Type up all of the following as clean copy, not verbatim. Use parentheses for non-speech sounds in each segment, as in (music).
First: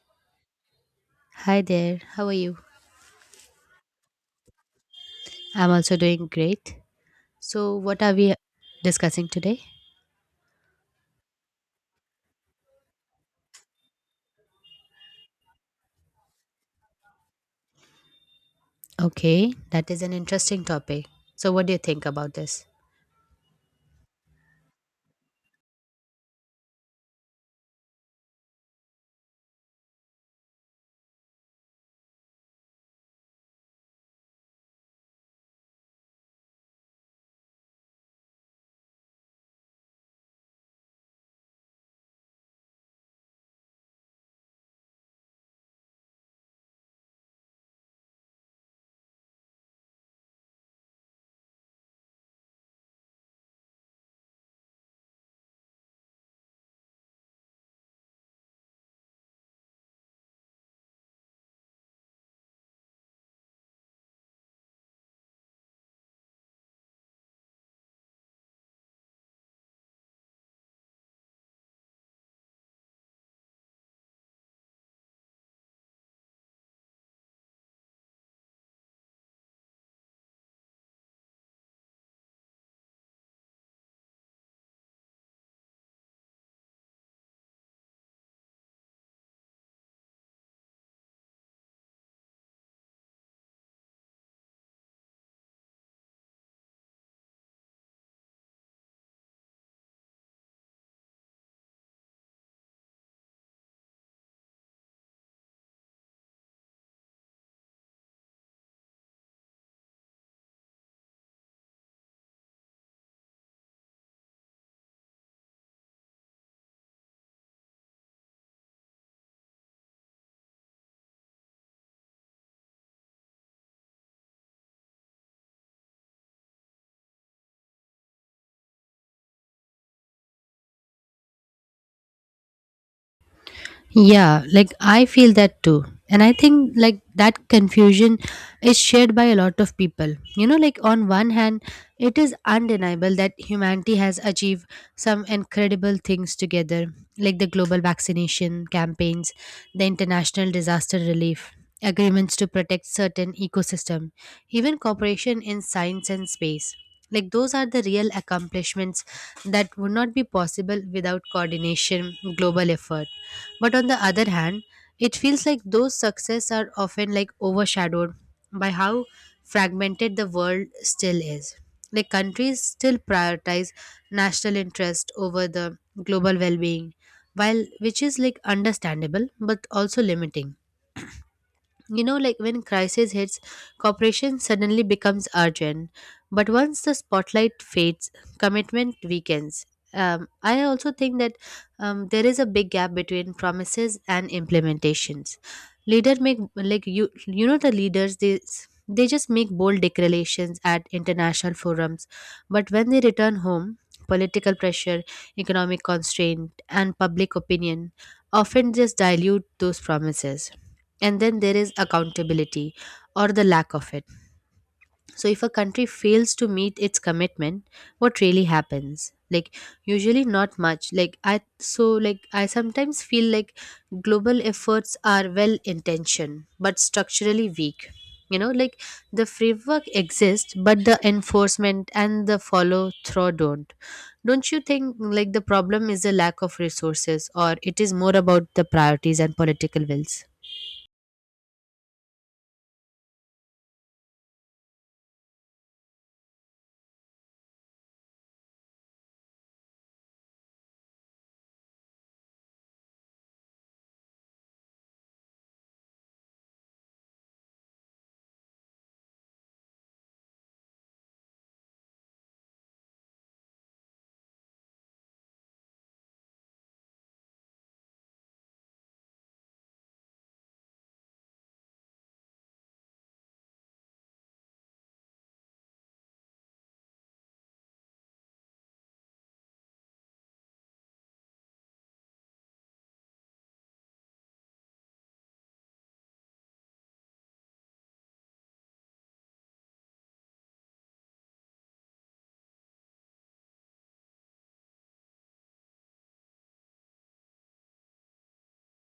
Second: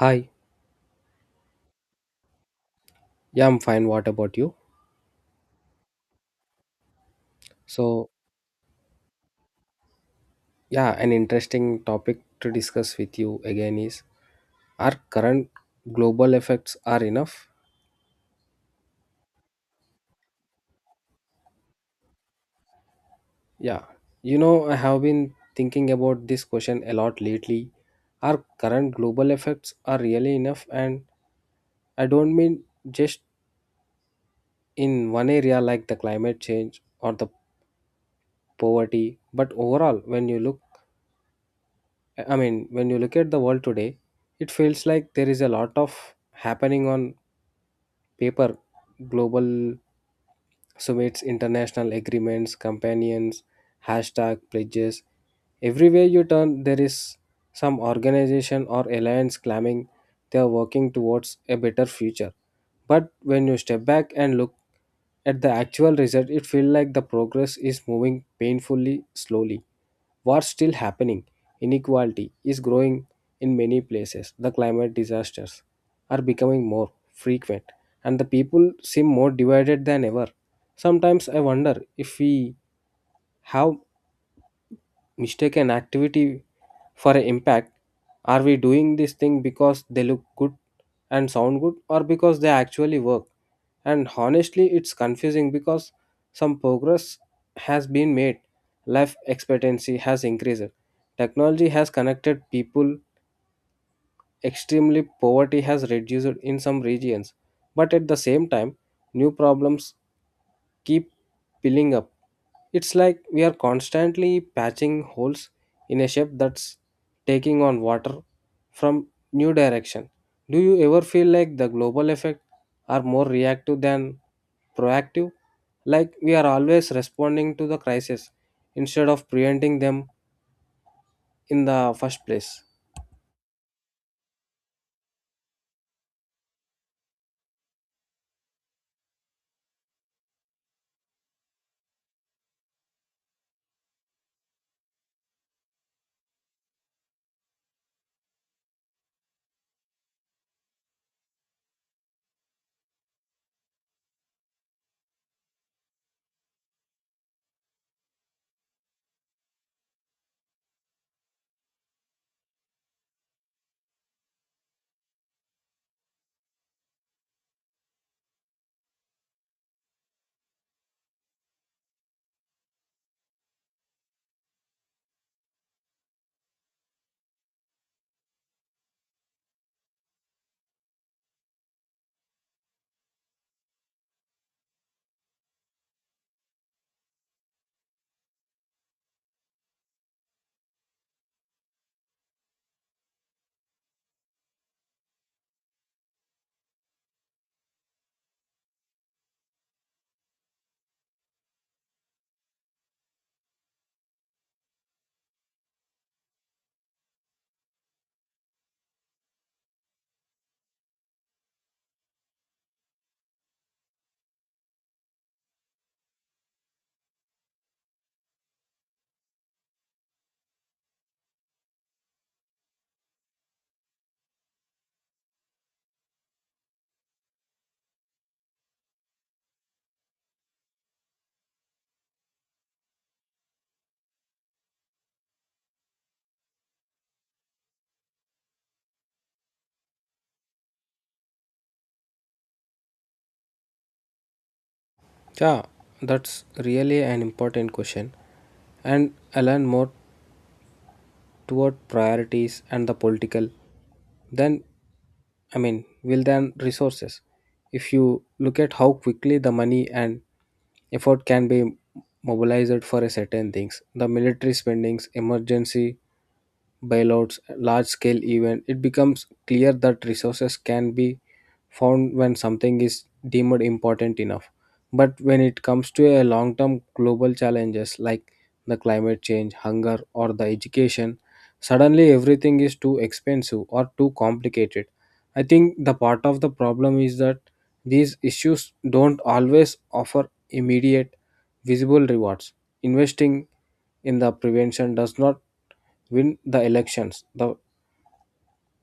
Hi, Hi there, how are you? yeah, I'm fine. What about you? I'm also doing great. So, what So, are we discussing today? yeah, an interesting topic to discuss with you again is are current global effects are enough? Okay, that is an interesting topic. So, what do you think about this? Yeah. I have been thinking about this question a lot lately. Are current global effects are really enough? And I don't mean just in one area like the climate change or the poverty, but overall when you look when you look at the world today, it feels like there is a lot of happening on paper global summits, international agreements, companions, hashtag pledges. Everywhere you turn, there is some organization or alliance claiming they are working towards a better future. But when you step back and look at the actual result, it feels like the progress is moving painfully slowly. What's still happening? Inequality is growing in many places. The climate disasters are becoming more frequent, and the people seem more divided than ever. Sometimes I wonder if we have mistaken activity for an impact. Are we doing this thing because they look good and sound good or because they actually work? And honestly, it's confusing because some progress has been made, life expectancy has increased, technology has connected people, extremely poverty has reduced in some regions. But at the same time, new problems keep piling up. It's like we are constantly patching holes in a ship that's taking on water from new direction. Do you ever feel like the global effect are more reactive than proactive? Like we are always responding to the crisis instead of preventing them in the first place. Yeah, like I feel that too. And I think like that confusion is shared by a lot of people. You know, like on one hand, it is undeniable that humanity has achieved some incredible things together, like the global vaccination campaigns, the international disaster relief, agreements to protect certain ecosystem, even cooperation in science and space. Like those are the real accomplishments that would not be possible without coordination, global effort, but on the other hand, it feels like those success are often like overshadowed by how fragmented the world still is. Like countries still prioritize national interest over the global well-being, while which is like understandable but also limiting. You know, like when crisis hits, cooperation suddenly becomes urgent, but once the spotlight fades, commitment weakens. I also think that there is a big gap between promises and implementations leader make, like you know the leaders they just make bold declarations at international forums, but when they return home, political pressure, economic constraint, and public opinion often just dilute those promises. And then there is accountability or the lack of it. So, if a country fails to meet its commitment, what really happens? Like, usually not much. Like, I so, like, I sometimes feel like global efforts are well intentioned but structurally weak. You know, like the framework exists, but the enforcement and the follow through don't. Don't you think like the problem is the lack of resources, or it is more about the priorities and political wills? Yeah, that's really an important question, and I learn more toward priorities and the political than will than resources. If you look at how quickly the money and effort can be mobilized for a certain things, the military spendings, emergency bailouts, large scale event, it becomes clear that resources can be found when something is deemed important enough. But when it comes to a long term global challenges like the climate change, hunger, or the education, suddenly everything is too expensive or too complicated. I think the part of the problem is that these issues don't always offer immediate visible rewards investing in the prevention does not win the elections the,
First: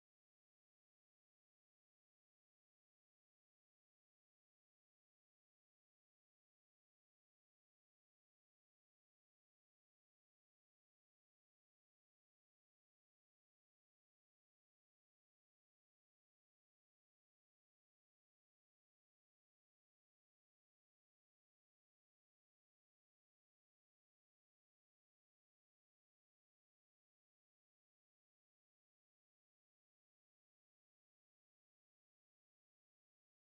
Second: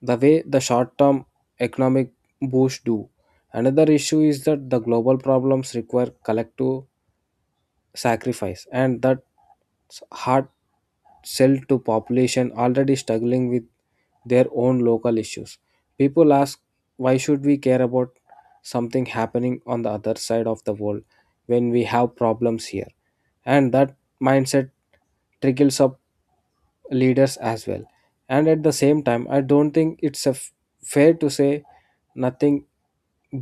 the way the short term economic boost do. Another issue is that the global problems require collective sacrifice and that hard sell to population already struggling with their own local issues. People ask why should we care about something happening on the other side of the world when we have problems here? And that mindset trickles up leaders as well. And at the same time, I don't think it's a fair to say nothing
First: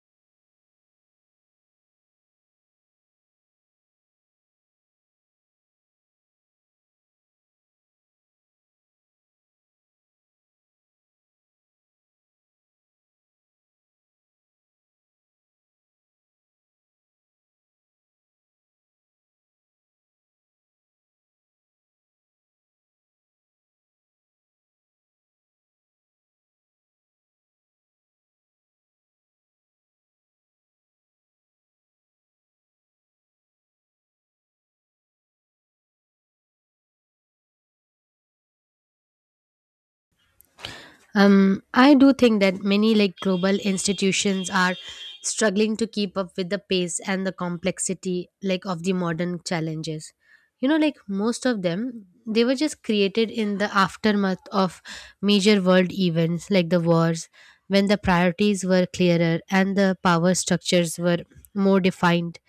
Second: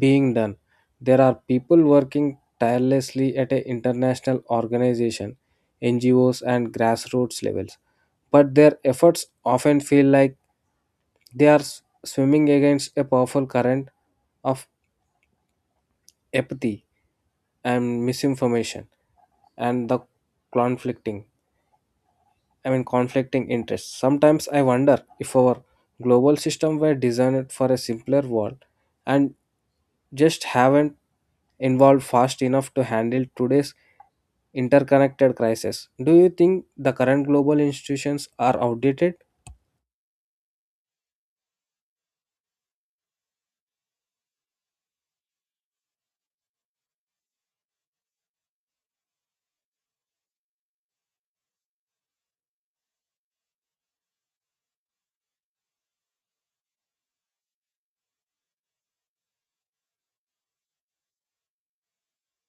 being done. There are people working tirelessly at an international organization, NGOs, and grassroots levels, but their efforts often feel like they are swimming against a powerful current of apathy and misinformation and the conflicting. Conflicting interests. Sometimes I wonder if our global system were designed for a simpler world and just haven't evolved fast enough to handle today's interconnected crisis. Do you think the current global institutions are outdated? I do think that many like global institutions are struggling to keep up with the pace and the complexity like of the modern challenges. You know, like most of them, they were just created in the aftermath of major world events like the wars, when the priorities were clearer and the power structures were more defined.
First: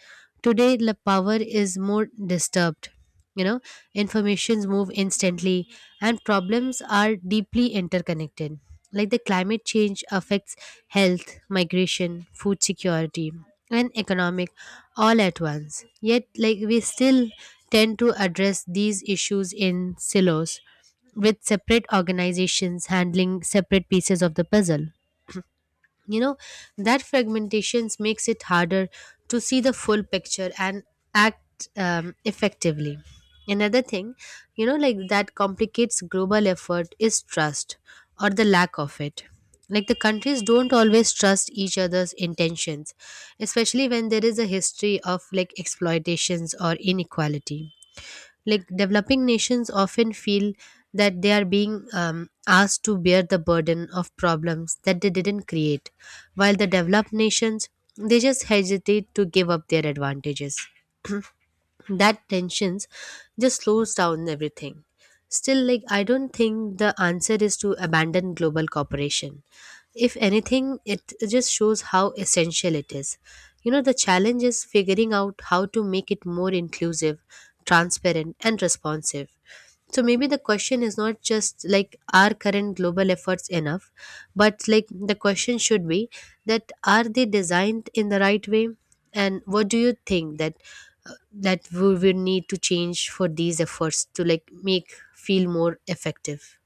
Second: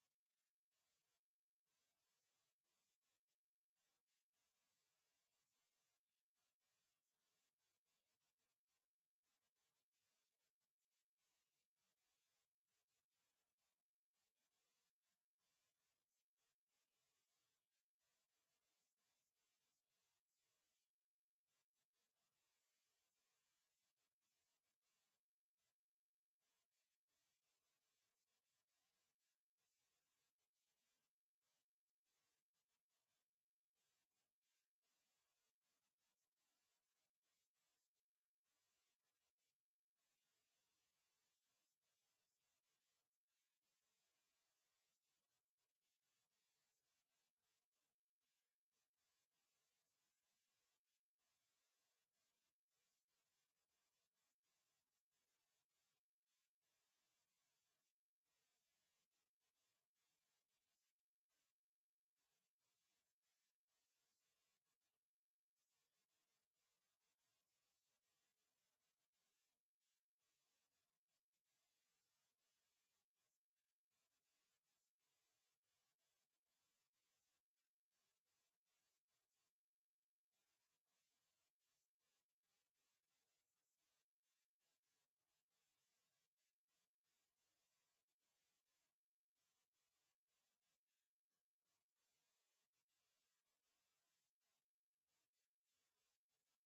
Today, the power is more disturbed. You know, informations move instantly and problems are deeply interconnected. Like the climate change affects health, migration, food security, and economic all at once. Yet, like we still tend to address these issues in silos, with separate organizations handling separate pieces of the puzzle. You know, that fragmentations makes it harder to see the full picture and act effectively. Another thing, you know, like that complicates global effort is trust or the lack of it. Like the countries don't always trust each other's intentions, especially when there is a history of like exploitations or inequality. Like developing nations often feel that they are being asked to bear the burden of problems that they didn't create, while the developed nations they just hesitate to give up their advantages. That tensions just slows down everything. Still, like I don't think the answer is to abandon global cooperation. If anything, it just shows how essential it is. You know, the challenge is figuring out how to make it more inclusive, transparent, and responsive. So maybe the question is not just like, are current global efforts enough, but like the question should be that are they designed in the right way, and what do you think that that we will need to change for these efforts to like make feel more effective.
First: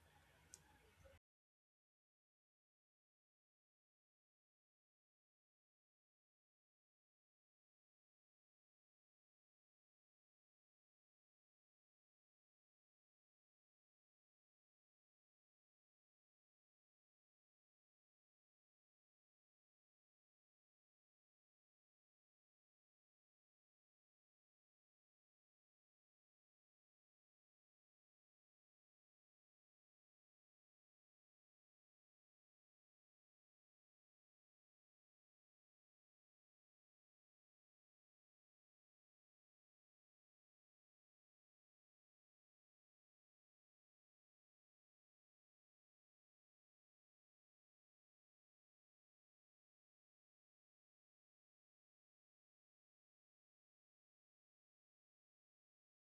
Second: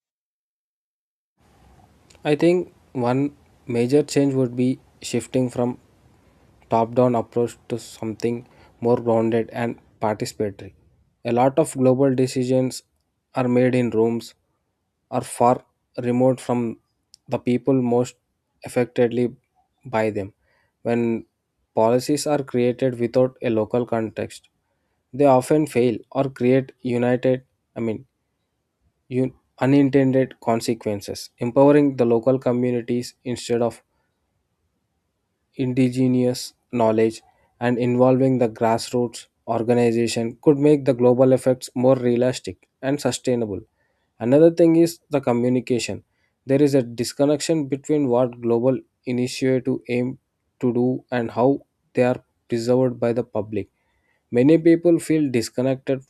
I think one major change would be shifting from top down approach to something more grounded and participatory. A lot of global decisions are made in rooms are far remote from the people most affectedly by them. When policies are created without a local context, they often fail or create united, I mean, un- unintended consequences, empowering the local communities instead of indigenous knowledge and involving the grassroots organization could make the global effects more realistic and sustainable. Another thing is the communication. There is a disconnection between what global initiative aim to do and how they are preserved by the public. Many people feel disconnected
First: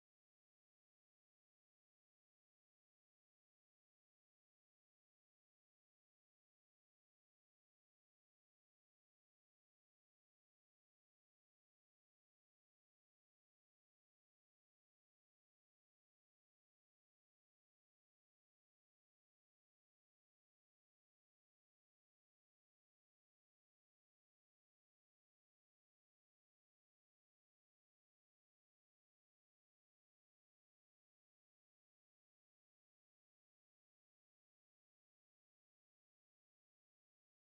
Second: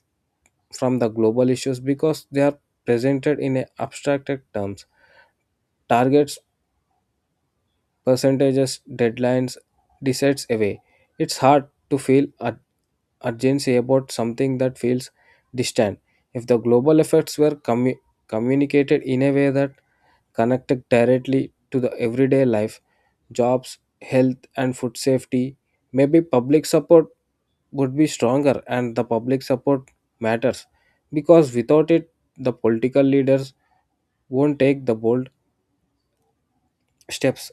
from the global issues because they are presented in a abstracted terms targets, percentages, deadlines, decides away. It's hard to feel urgency about something that feels distant. If the global effects were communicated in a way that connected directly to the everyday life, jobs, health, and food safety, maybe public support would be stronger and the public support matters because without it, the political leaders won't take the bold steps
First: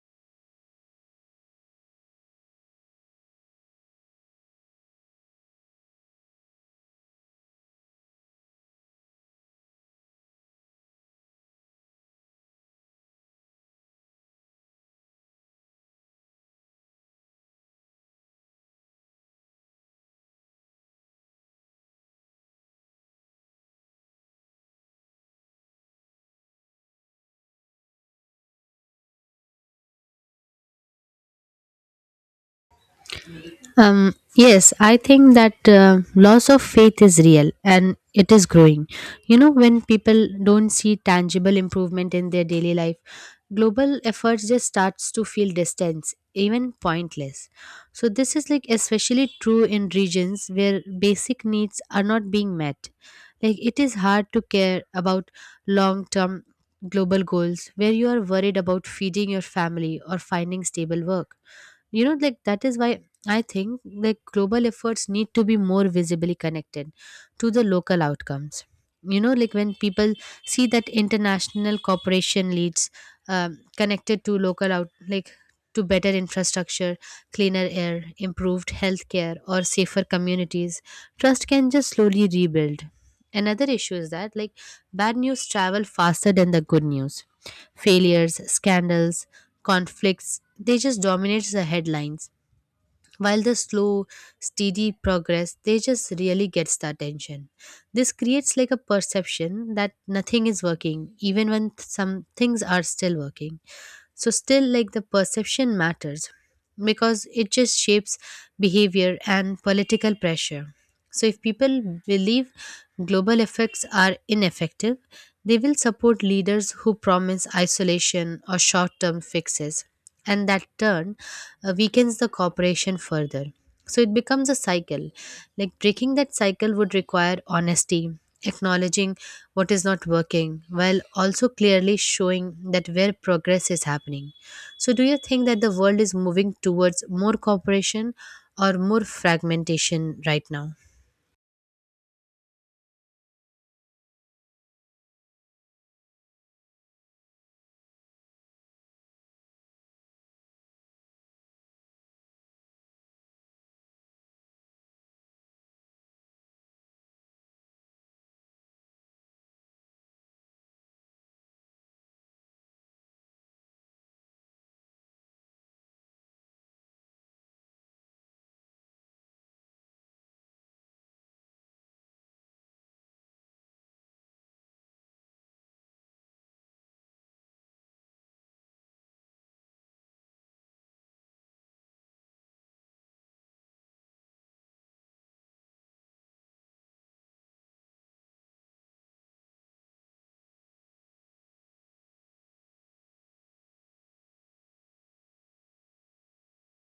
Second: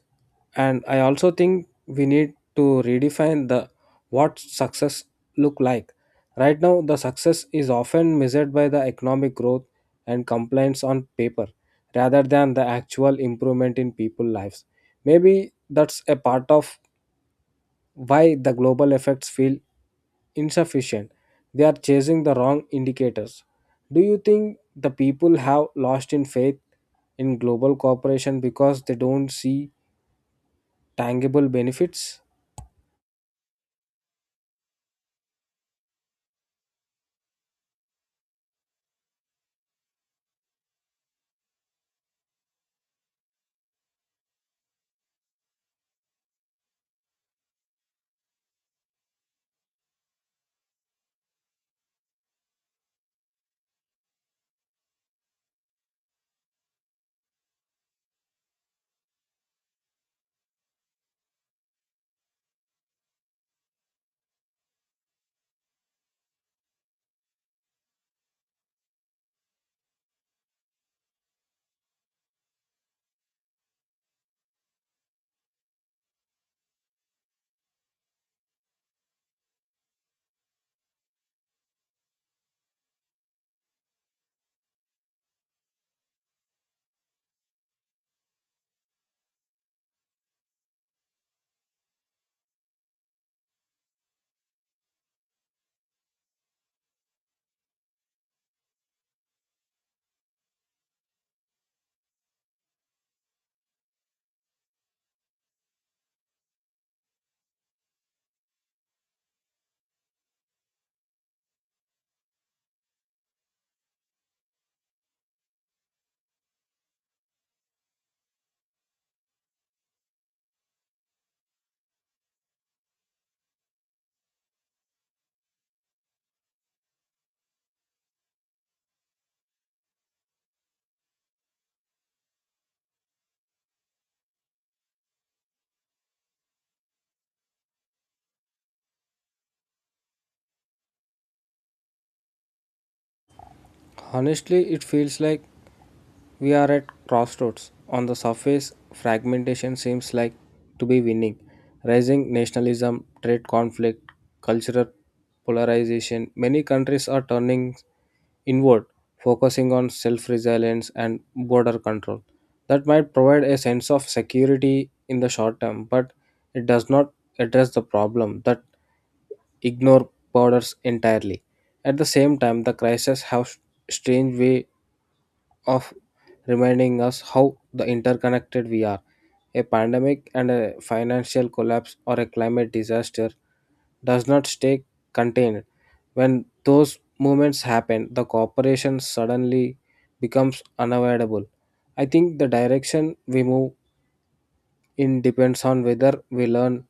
and I also think we need to redefine the what success look like right now. The success is often measured by the economic growth and compliance on paper rather than the actual improvement in people lives. Maybe that's a part of why the global effects feel insufficient. They are chasing the wrong indicators. Do you think the people have lost in faith in global cooperation because they don't see tangible benefits? Yes, I think that loss of faith is real and it is growing. You know, when people don't see tangible improvement in their daily life, global efforts just starts to feel distance, even pointless. So this is like especially true in regions where basic needs are not being met. Like it is hard to care about long term global goals where you are worried about feeding your family or finding stable work. You know, like that is why I think like global efforts need to be more visibly connected to the local outcomes. You know, like when people see that international cooperation leads connected to local out like to better infrastructure, cleaner air, improved healthcare, or safer communities, trust can just slowly rebuild. Another issue is that like bad news travel faster than the good news. Failures, scandals, conflicts, they just dominate the headlines. While the slow, steady progress, they just really gets the attention. This creates like a perception that nothing is working, even when some things are still working. So still, like the perception matters because it just shapes behavior and political pressure. So if people believe global effects are ineffective, they will support leaders who promise isolation or short-term fixes, and that turn weakens the cooperation further. So it becomes a cycle. Like breaking that cycle would require honesty, acknowledging what is not working, while also clearly showing that where progress is happening. So, do you think that the world is moving towards more cooperation or more fragmentation right now? Honestly, it feels like we are at crossroads. On the surface, fragmentation seems like to be winning. Rising nationalism, trade conflict, cultural polarization. Many countries are turning inward, focusing on self resilience and border control. That might provide a sense of security in the short term, but it does not address the problem that ignore borders entirely. At the same time, the crisis have strange way of reminding us how the interconnected we are. A pandemic and a financial collapse or a climate disaster does not stay contained. When those movements happen, the cooperation suddenly becomes unavoidable. I think the direction we move in depends on whether we learn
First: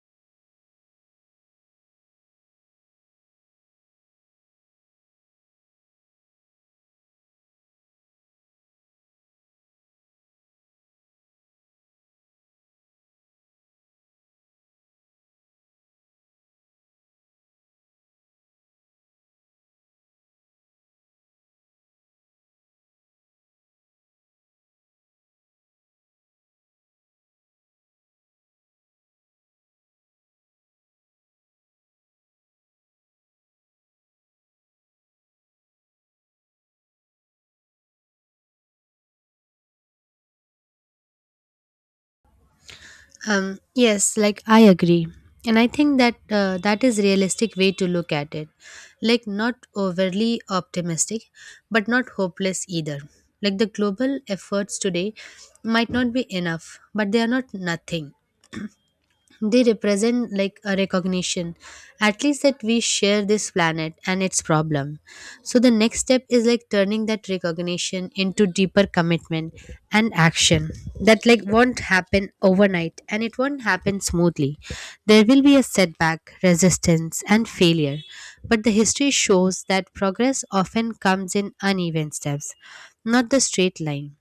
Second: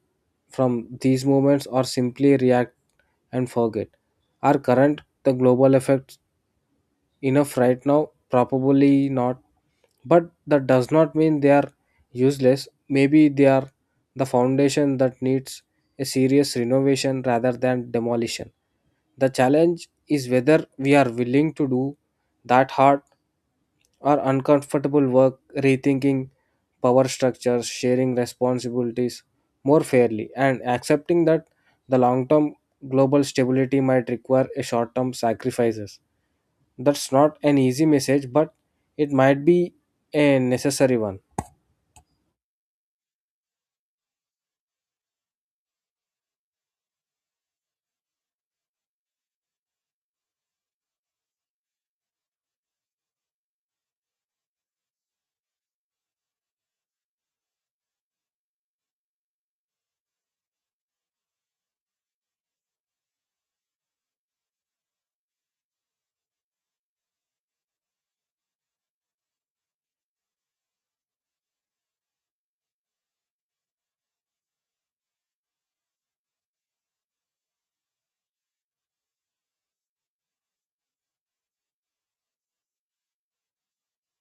from these movements or simply react and forget. Our current the global effects enough right now? Probably not. But that does not mean they are useless. Maybe they are the foundation that needs a serious renovation rather than demolition. The challenge is whether we are willing to do that hard or uncomfortable work, rethinking power structures, sharing responsibilities more fairly, and accepting that the long term global stability might require a short term sacrifices. That's not an easy message, but it might be a necessary one. Yes, like I agree, and I think that that is realistic way to look at it. Like not overly optimistic, but not hopeless either. Like the global efforts today might not be enough, but they are not nothing. They represent like a recognition at least that we share this planet and its problem. So the next step is like turning that recognition into deeper commitment and action. That like won't happen overnight and it won't happen smoothly. There will be a setback, resistance, and failure, but the history shows that progress often comes in uneven steps, not the straight line.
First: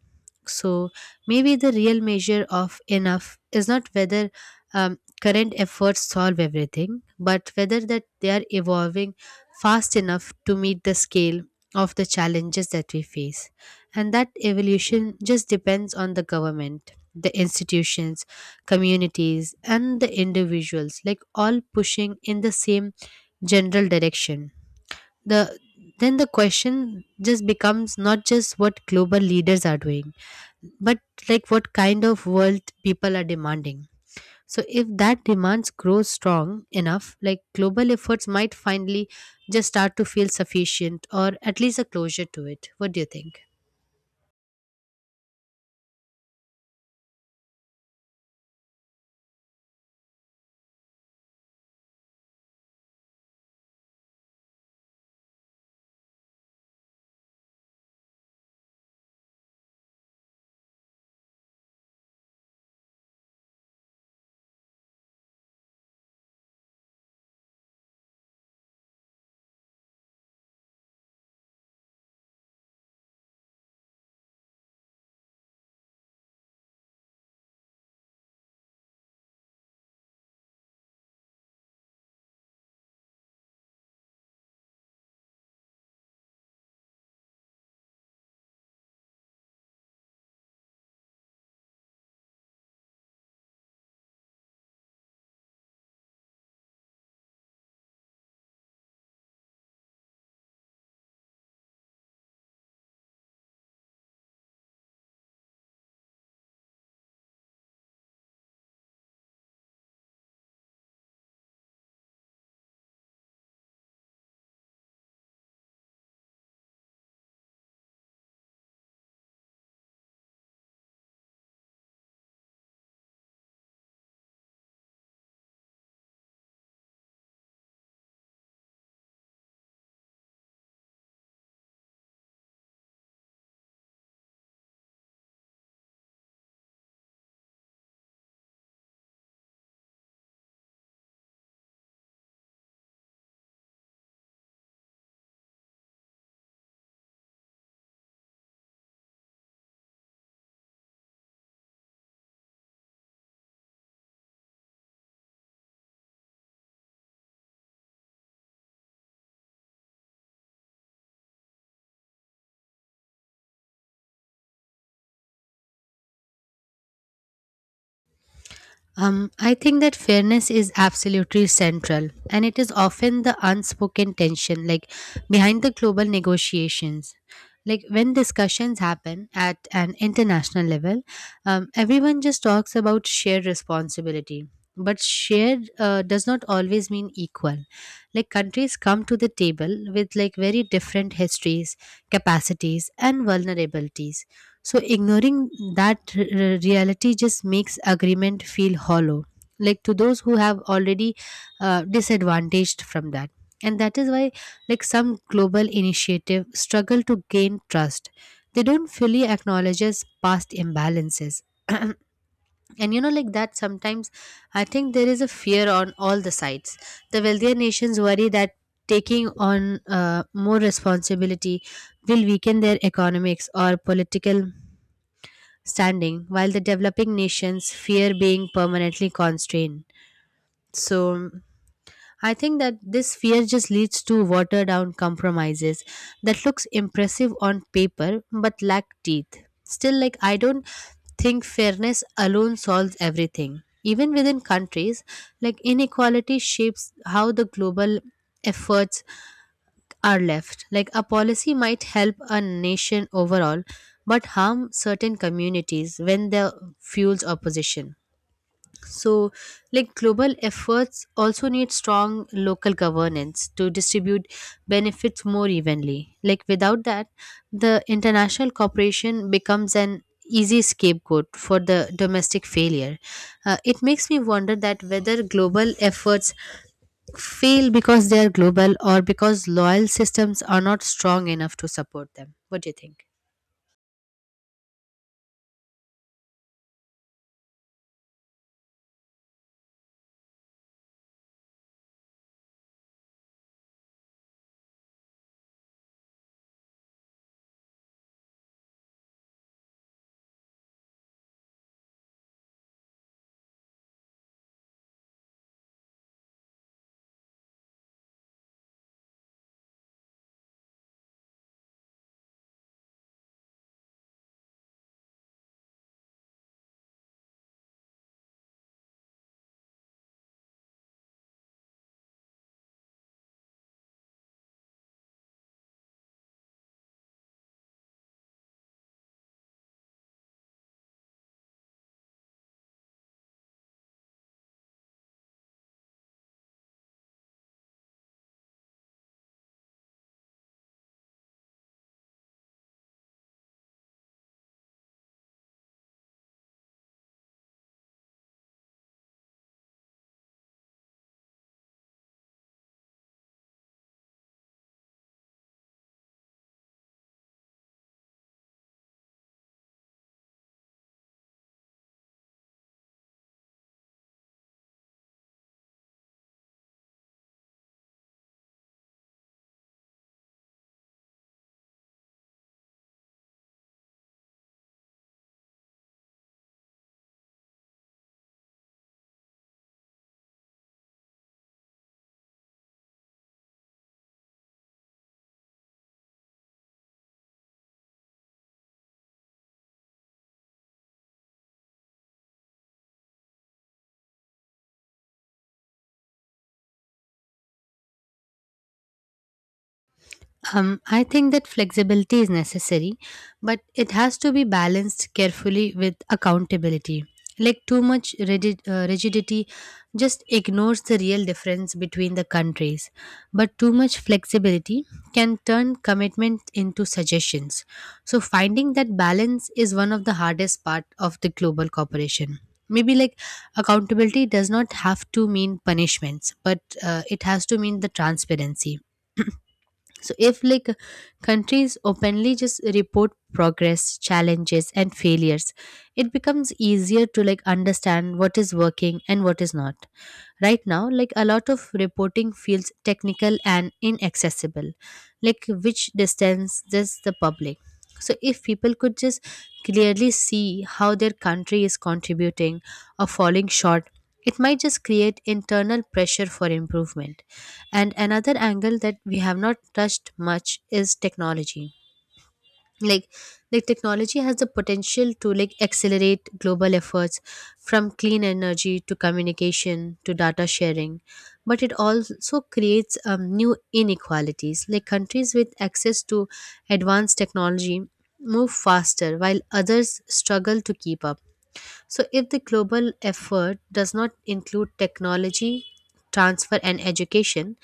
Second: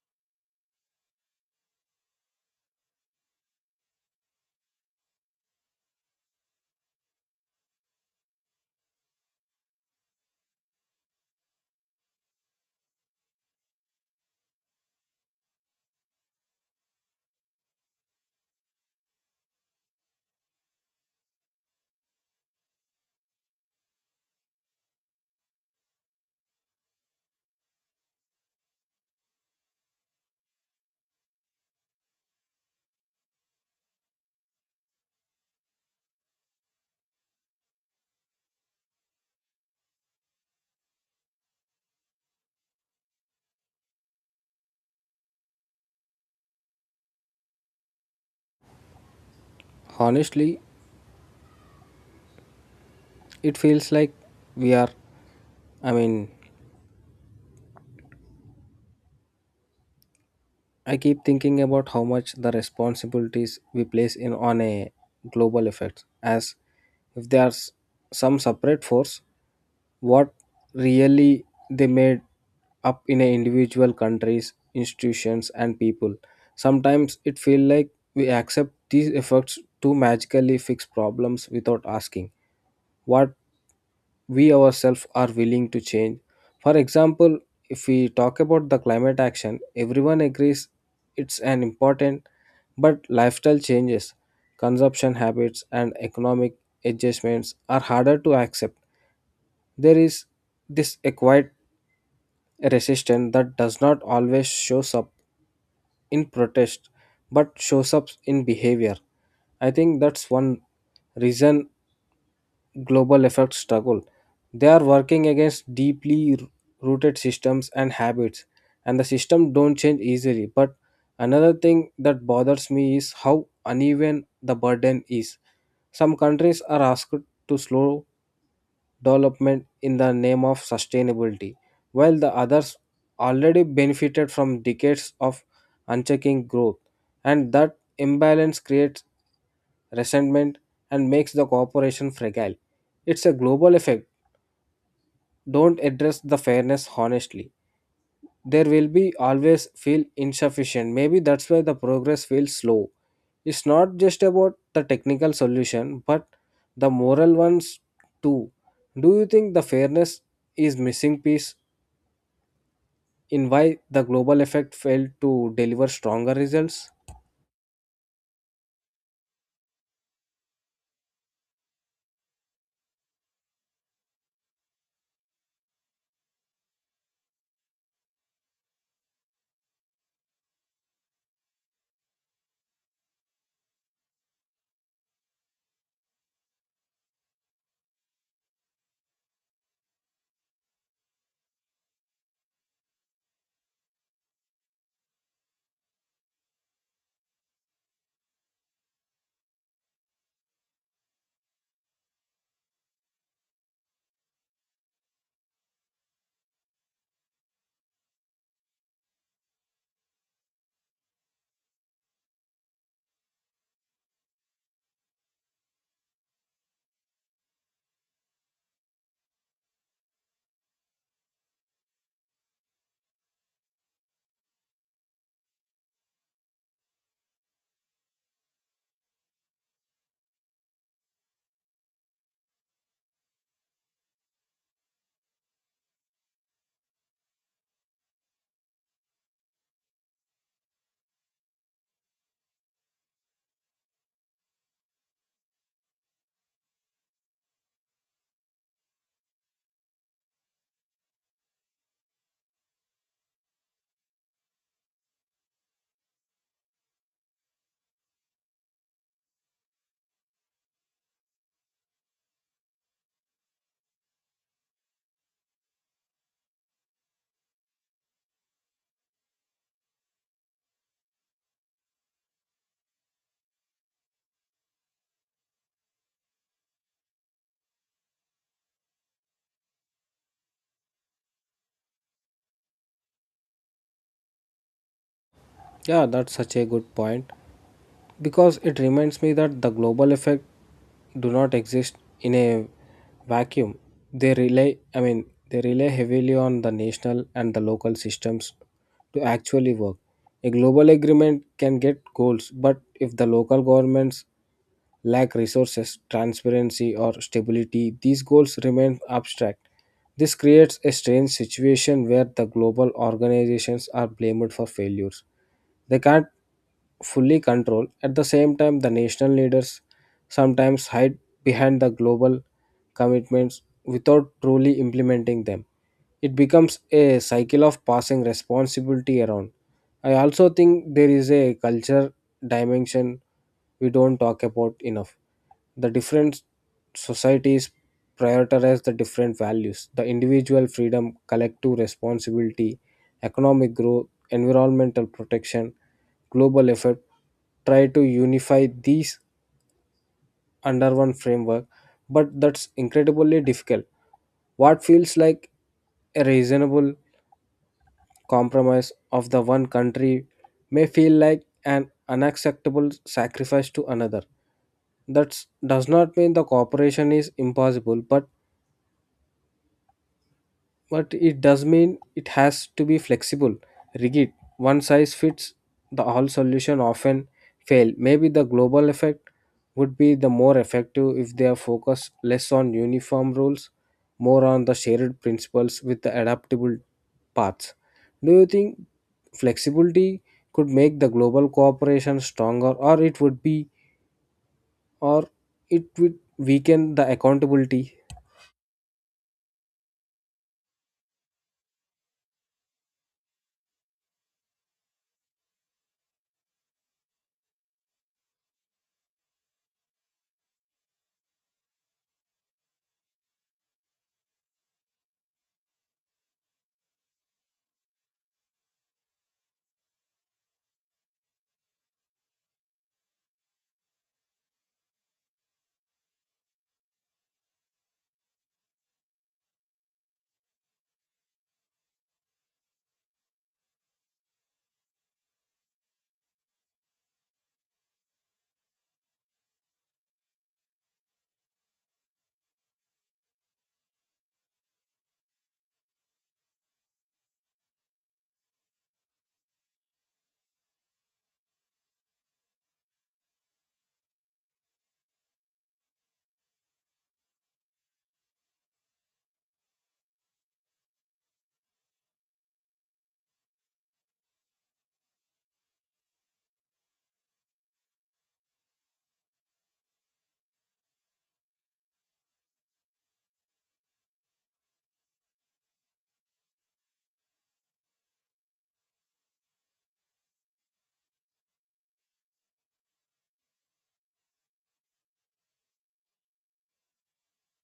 So maybe the real measure of enough is not whether uh, current efforts solve everything, but whether that they are evolving fast enough to meet the scale of the challenges that we face. And that evolution just depends on the government, the institutions, communities, and the individuals, like all pushing in the same general direction. The then the question just becomes not just what global leaders are doing, but like what kind of world people are demanding. So if that demands grow strong enough, like global efforts might finally just start to feel sufficient or at least a closure to it. What do you think? Honestly, it feels like we are. I mean, I keep thinking about how much the responsibilities we place in on a global effect, as if they are some separate force, what really they made up in a individual countries, institutions, and people. Sometimes it feels like we accept these efforts to magically fix problems without asking what we ourselves are willing to change. For example, if we talk about the climate action, everyone agrees it's an important, but lifestyle changes, consumption habits, and economic adjustments are harder to accept. There is this acquired resistance that does not always shows up in protest but shows up in behavior. I think that's one reason global effect struggle. They are working against deeply rooted systems and habits, and the system don't change easily. But another thing that bothers me is how uneven the burden is. Some countries are asked to slow development in the name of sustainability, while the others already benefited from decades of unchecking growth, and that imbalance creates resentment and makes the cooperation fragile. It's a global effect don't address the fairness honestly there will be always feel insufficient. Maybe that's why the progress feels slow. It's not just about the technical solution but the moral ones too. Do you think the fairness is missing piece in why the global effect failed to deliver stronger results? I think that fairness is absolutely central, and it is often the unspoken tension, like behind the global negotiations. Like when discussions happen at an international level, everyone just talks about shared responsibility. But shared does not always mean equal. Like countries come to the table with like very different histories, capacities, and vulnerabilities. So ignoring that reality just makes agreement feel hollow, like to those who have already disadvantaged from that. And that is why, like some global initiative, struggle to gain trust. They don't fully acknowledges past imbalances. (clears throat) And you know, like that sometimes I think there is a fear on all the sides. The wealthier nations worry that taking on more responsibility will weaken their economics or political standing, while the developing nations fear being permanently constrained. So I think that this fear just leads to watered down compromises that looks impressive on paper but lack teeth. Still, like I don't think fairness alone solves everything. Even within countries, like inequality shapes how the global efforts are left. Like a policy might help a nation overall, but harm certain communities when the fuels opposition. So, like global efforts also need strong local governance to distribute benefits more evenly. Like without that, the international cooperation becomes an easy scapegoat for the domestic failure. It makes me wonder that whether global efforts fail because they are global or because loyal systems are not strong enough to support them. What do you think? Yeah, that's such a good point because it reminds me that the global effect do not exist in a vacuum. They rely i mean they rely heavily on the national and the local systems to actually work. A global agreement can get goals but if the local governments lack resources, transparency, or stability, these goals remain abstract. This creates a strange situation where the global organizations are blamed for failures they can't fully control. At the same time, the national leaders sometimes hide behind the global commitments without truly implementing them. It becomes a cycle of passing responsibility around. I also think there is a culture dimension we don't talk about enough. The different societies prioritize the different values the individual freedom, collective responsibility, economic growth, environmental protection, global effort try to unify these under one framework, but that's incredibly difficult. What feels like a reasonable compromise of the one country may feel like an unacceptable sacrifice to another. That does not mean the cooperation is impossible, but it does mean it has to be flexible, rigid. One size fits the all solution often fail. Maybe the global effect would be the more effective if they are focused less on uniform rules, more on the shared principles with the adaptable paths. Do you think flexibility could make the global cooperation stronger or it would weaken the accountability? I think that flexibility is necessary, but it has to be balanced carefully with accountability. Like too much rigid, rigidity just ignores the real difference between the countries, but too much flexibility can turn commitment into suggestions. So, finding that balance is one of the hardest part of the global cooperation. Maybe like accountability does not have to mean punishments, but it has to mean the transparency. So if like countries openly just report progress, challenges, and failures, it becomes easier to like understand what is working and what is not. Right now, like a lot of reporting feels technical and inaccessible, like which distance does the public. So if people could just clearly see how their country is contributing or falling short, it might just create internal pressure for improvement. And another angle that we have not touched much is technology. Like, like, technology has the potential to like accelerate global efforts from clean energy to communication to data sharing, but it also creates new inequalities. Like countries with access to advanced technology move faster while others struggle to keep up. So, if the global effort does not include technology, transfer, and education,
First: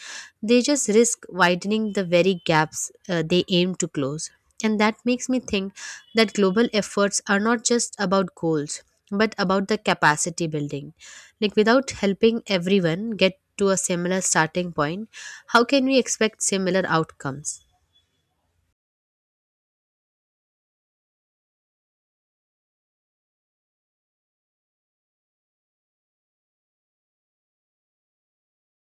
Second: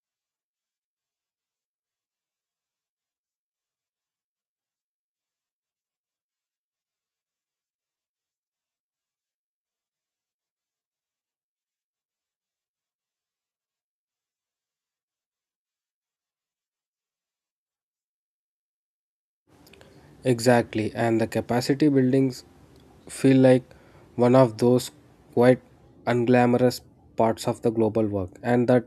they just risk widening the very gaps they aim to close. And that makes me think that global efforts are not just about goals, but about the capacity building. Like, without helping everyone get to a similar starting point, how can we expect similar outcomes? Exactly, and the capacity buildings feel like one of those quite unglamorous parts of the global work, and that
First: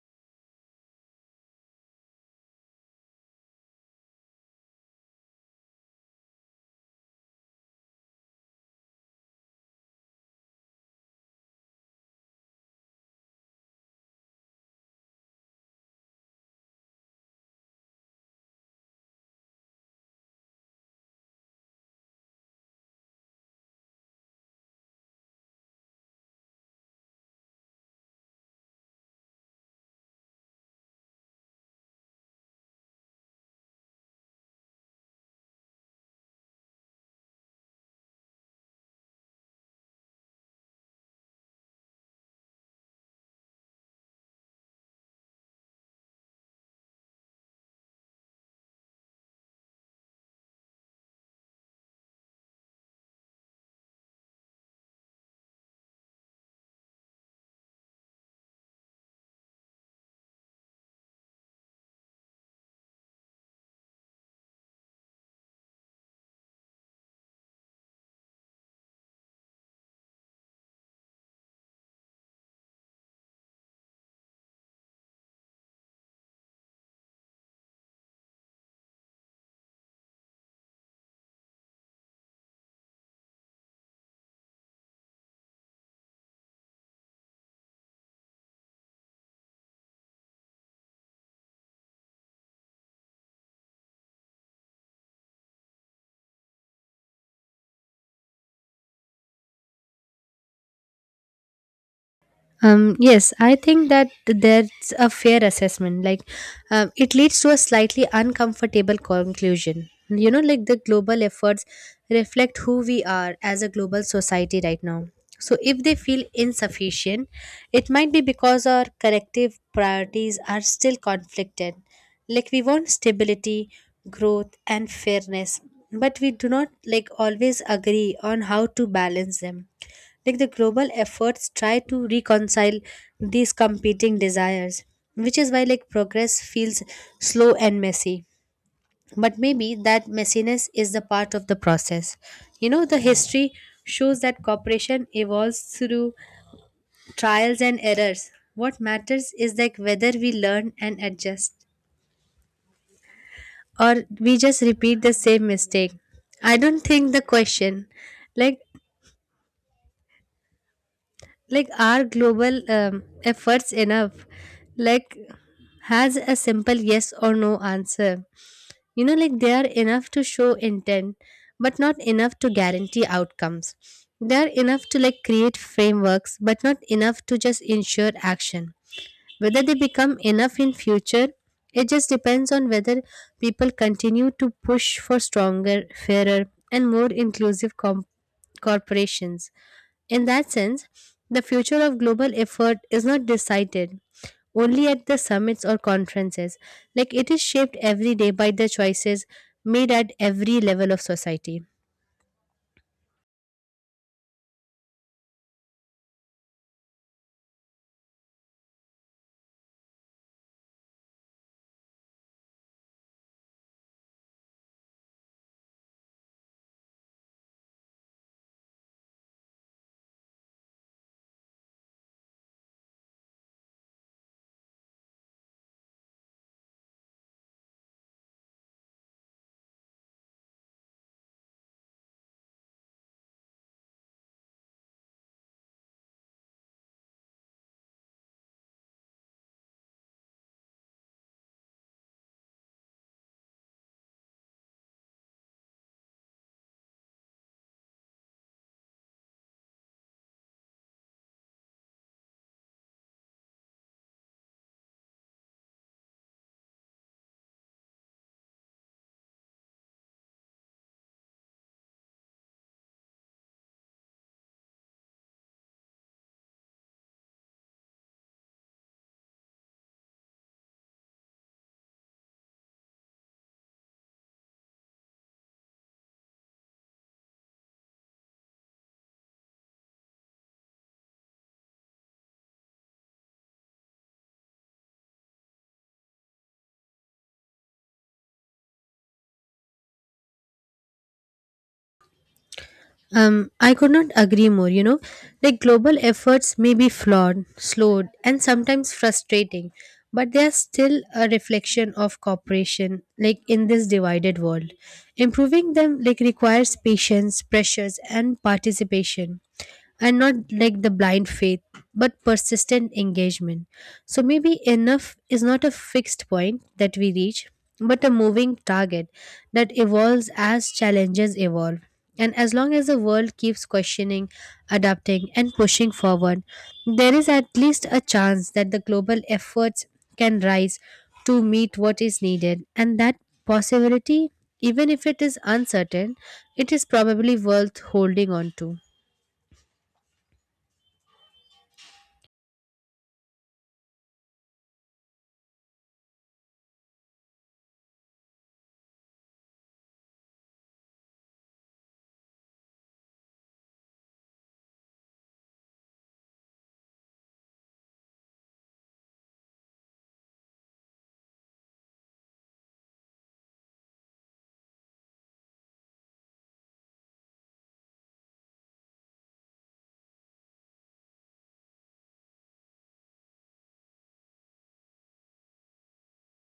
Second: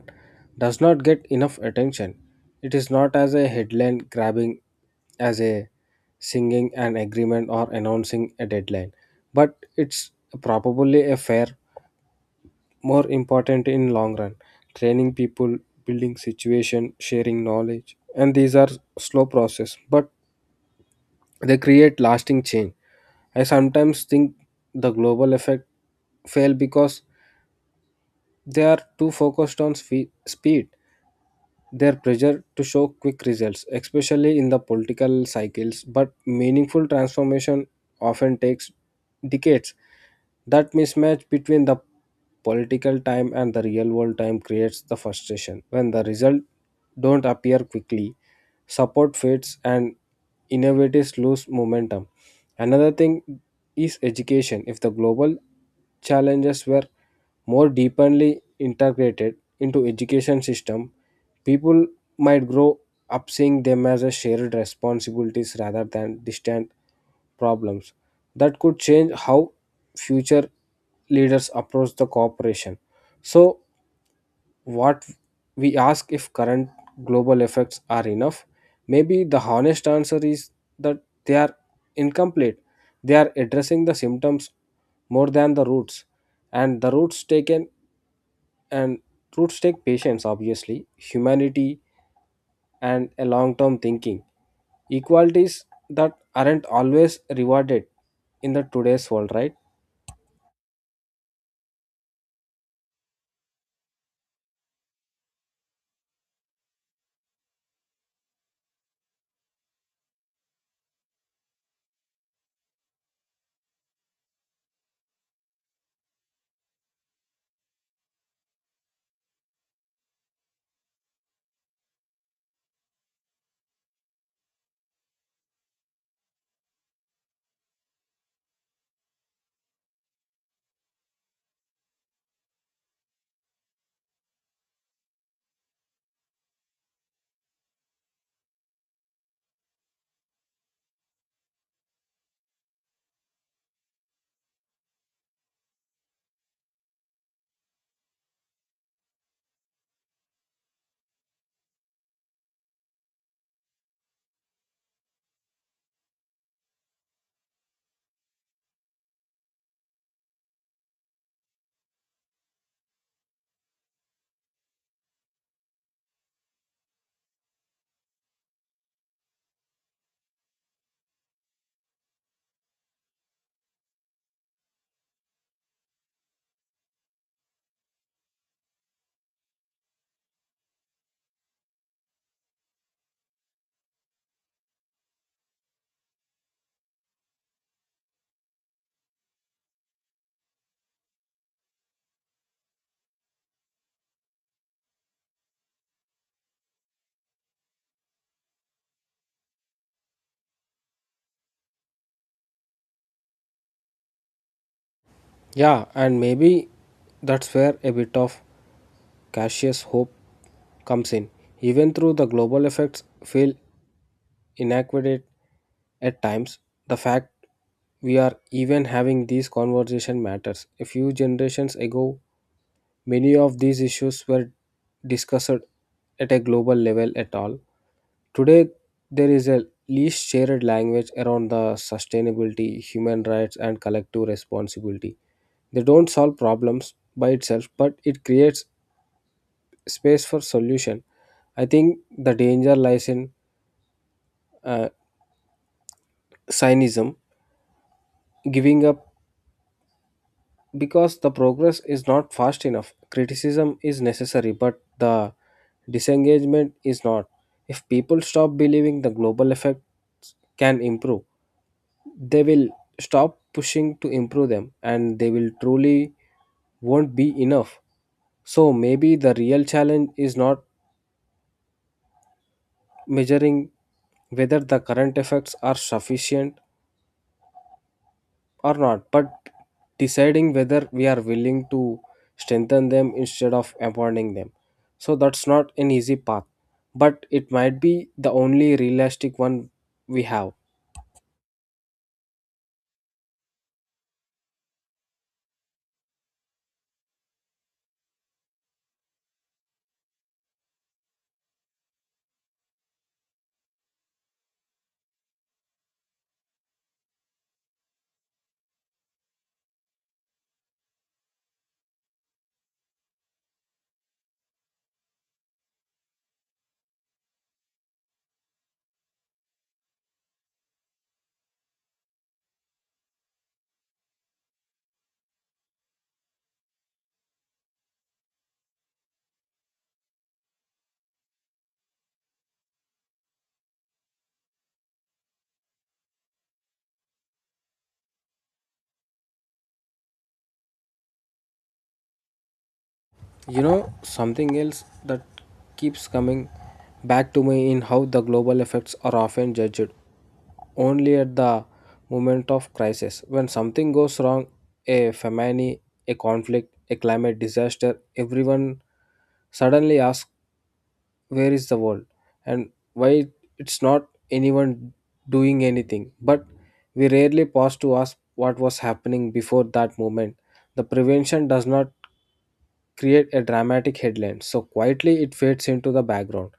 does not get enough attention. It is not as a headline grabbing as a singing an agreement or announcing a deadline, but it's probably a fair, more important in long run, training people, building situation, sharing knowledge, and these are slow process, but they create lasting change. I sometimes think the global effect fail because they are too focused on speed, their pressure to show quick results, especially in the political cycles, but meaningful transformation often takes decades. That mismatch between the political time and the real world time creates the frustration. When the results don't appear quickly, support fades and innovators lose momentum. Another thing is education. If the global challenges were more deeply integrated into education system, people might grow up seeing them as a shared responsibilities rather than distant problems, that could change how future leaders approach the cooperation. So what we ask, if current global effects are enough, maybe the honest answer is that they are incomplete. They are addressing the symptoms more than the roots, and the roots taken and roots take patience, obviously humanity and a long term thinking, equalities that aren't always rewarded in the today's world, right? Yes, I think that there's a fair assessment. Like, it leads to a slightly uncomfortable conclusion. You know, like the global efforts reflect who we are as a global society right now. So, if they feel insufficient, it might be because our collective priorities are still conflicted. Like, we want stability, growth, and fairness, but we do not like always agree on how to balance them. Like the global efforts try to reconcile these competing desires, which is why like progress feels slow and messy. But maybe that messiness is the part of the process. You know, the history shows that cooperation evolves through trials and errors. What matters is like whether we learn and adjust, or we just repeat the same mistake. I don't think the question, like like are global efforts enough, like has a simple yes or no answer. You know, like they are enough to show intent but not enough to guarantee outcomes. They are enough to like create frameworks but not enough to just ensure action. Whether they become enough in future, it just depends on whether people continue to push for stronger, fairer, and more inclusive corporations. In that sense, the future of global effort is not decided only at the summits or conferences. Like it is shaped every day by the choices made at every level of society. Yeah, and maybe that's where a bit of cautious hope comes in. Even though the global effects feel inadequate at times, the fact we are even having these conversation matters. A few generations ago, many of these issues were discussed at a global level at all. Today, there is a least shared language around the sustainability, human rights, and collective responsibility. They don't solve problems by itself, but it creates space for solution. I think the danger lies in uh, cynism, giving up because the progress is not fast enough. Criticism is necessary, but the disengagement is not. If people stop believing the global effects can improve, they will stop pushing to improve them, and they will truly won't be enough. So maybe the real challenge is not measuring whether the current effects are sufficient or not, but deciding whether we are willing to strengthen them instead of abandoning them. So that's not an easy path, but it might be the only realistic one we have. I could not agree more, you know. Like global efforts may be flawed, slowed, and sometimes frustrating, but they are still a reflection of cooperation, like in this divided world. Improving them like requires patience, pressures, and participation, and not like the blind faith, but persistent engagement. So maybe enough is not a fixed point that we reach, but a moving target that evolves as challenges evolve. And as long as the world keeps questioning, adapting, and pushing forward, there is at least a chance that the global efforts can rise to meet what is needed, and that possibility, even if it is uncertain, it is probably worth holding on to. You know, something else that keeps coming back to me in how the global effects are often judged only at the moment of crisis. When something goes wrong, a famine, a conflict, a climate disaster, everyone suddenly asks, "Where is the world? And why it's not anyone doing anything?" But we rarely pause to ask what was happening before that moment. The prevention does not create a dramatic headline, so quietly it fades into the background.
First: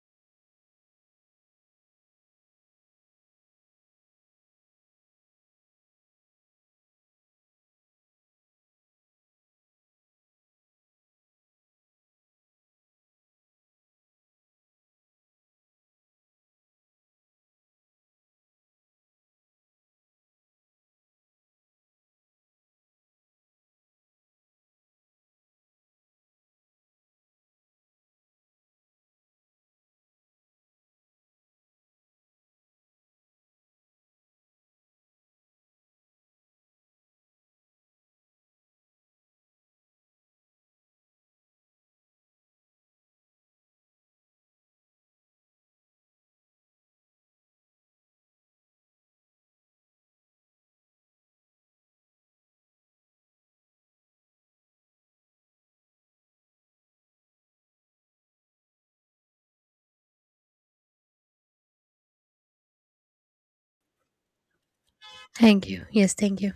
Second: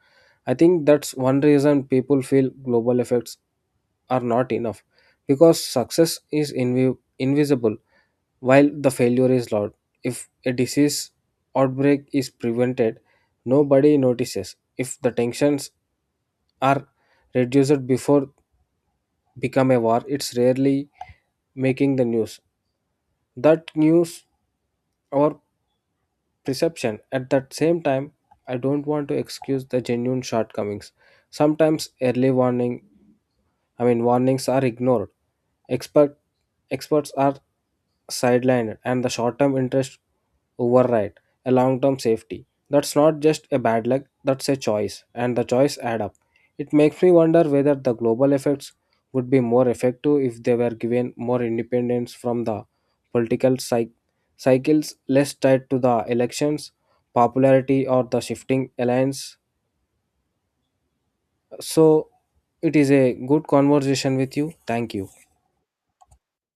I think that's one reason people feel global effects are not enough, because success is invisible while the failure is loud. If a disease outbreak is prevented, nobody notices. If the tensions are reduced before become a war, it's rarely making the news, that news or perception. At that same time, I don't want to excuse the genuine shortcomings. Sometimes early warning, I mean, warnings are ignored. Expert Experts are sidelined, and the short-term interest override a long-term safety. That's not just a bad luck. That's a choice, and the choice add up. It makes me wonder whether the global effects would be more effective if they were given more independence from the political cycles, less tied to the elections, popularity, or the shifting alliance. So, it is a good conversation with you. Thank you. Thank you. Yes, thank you.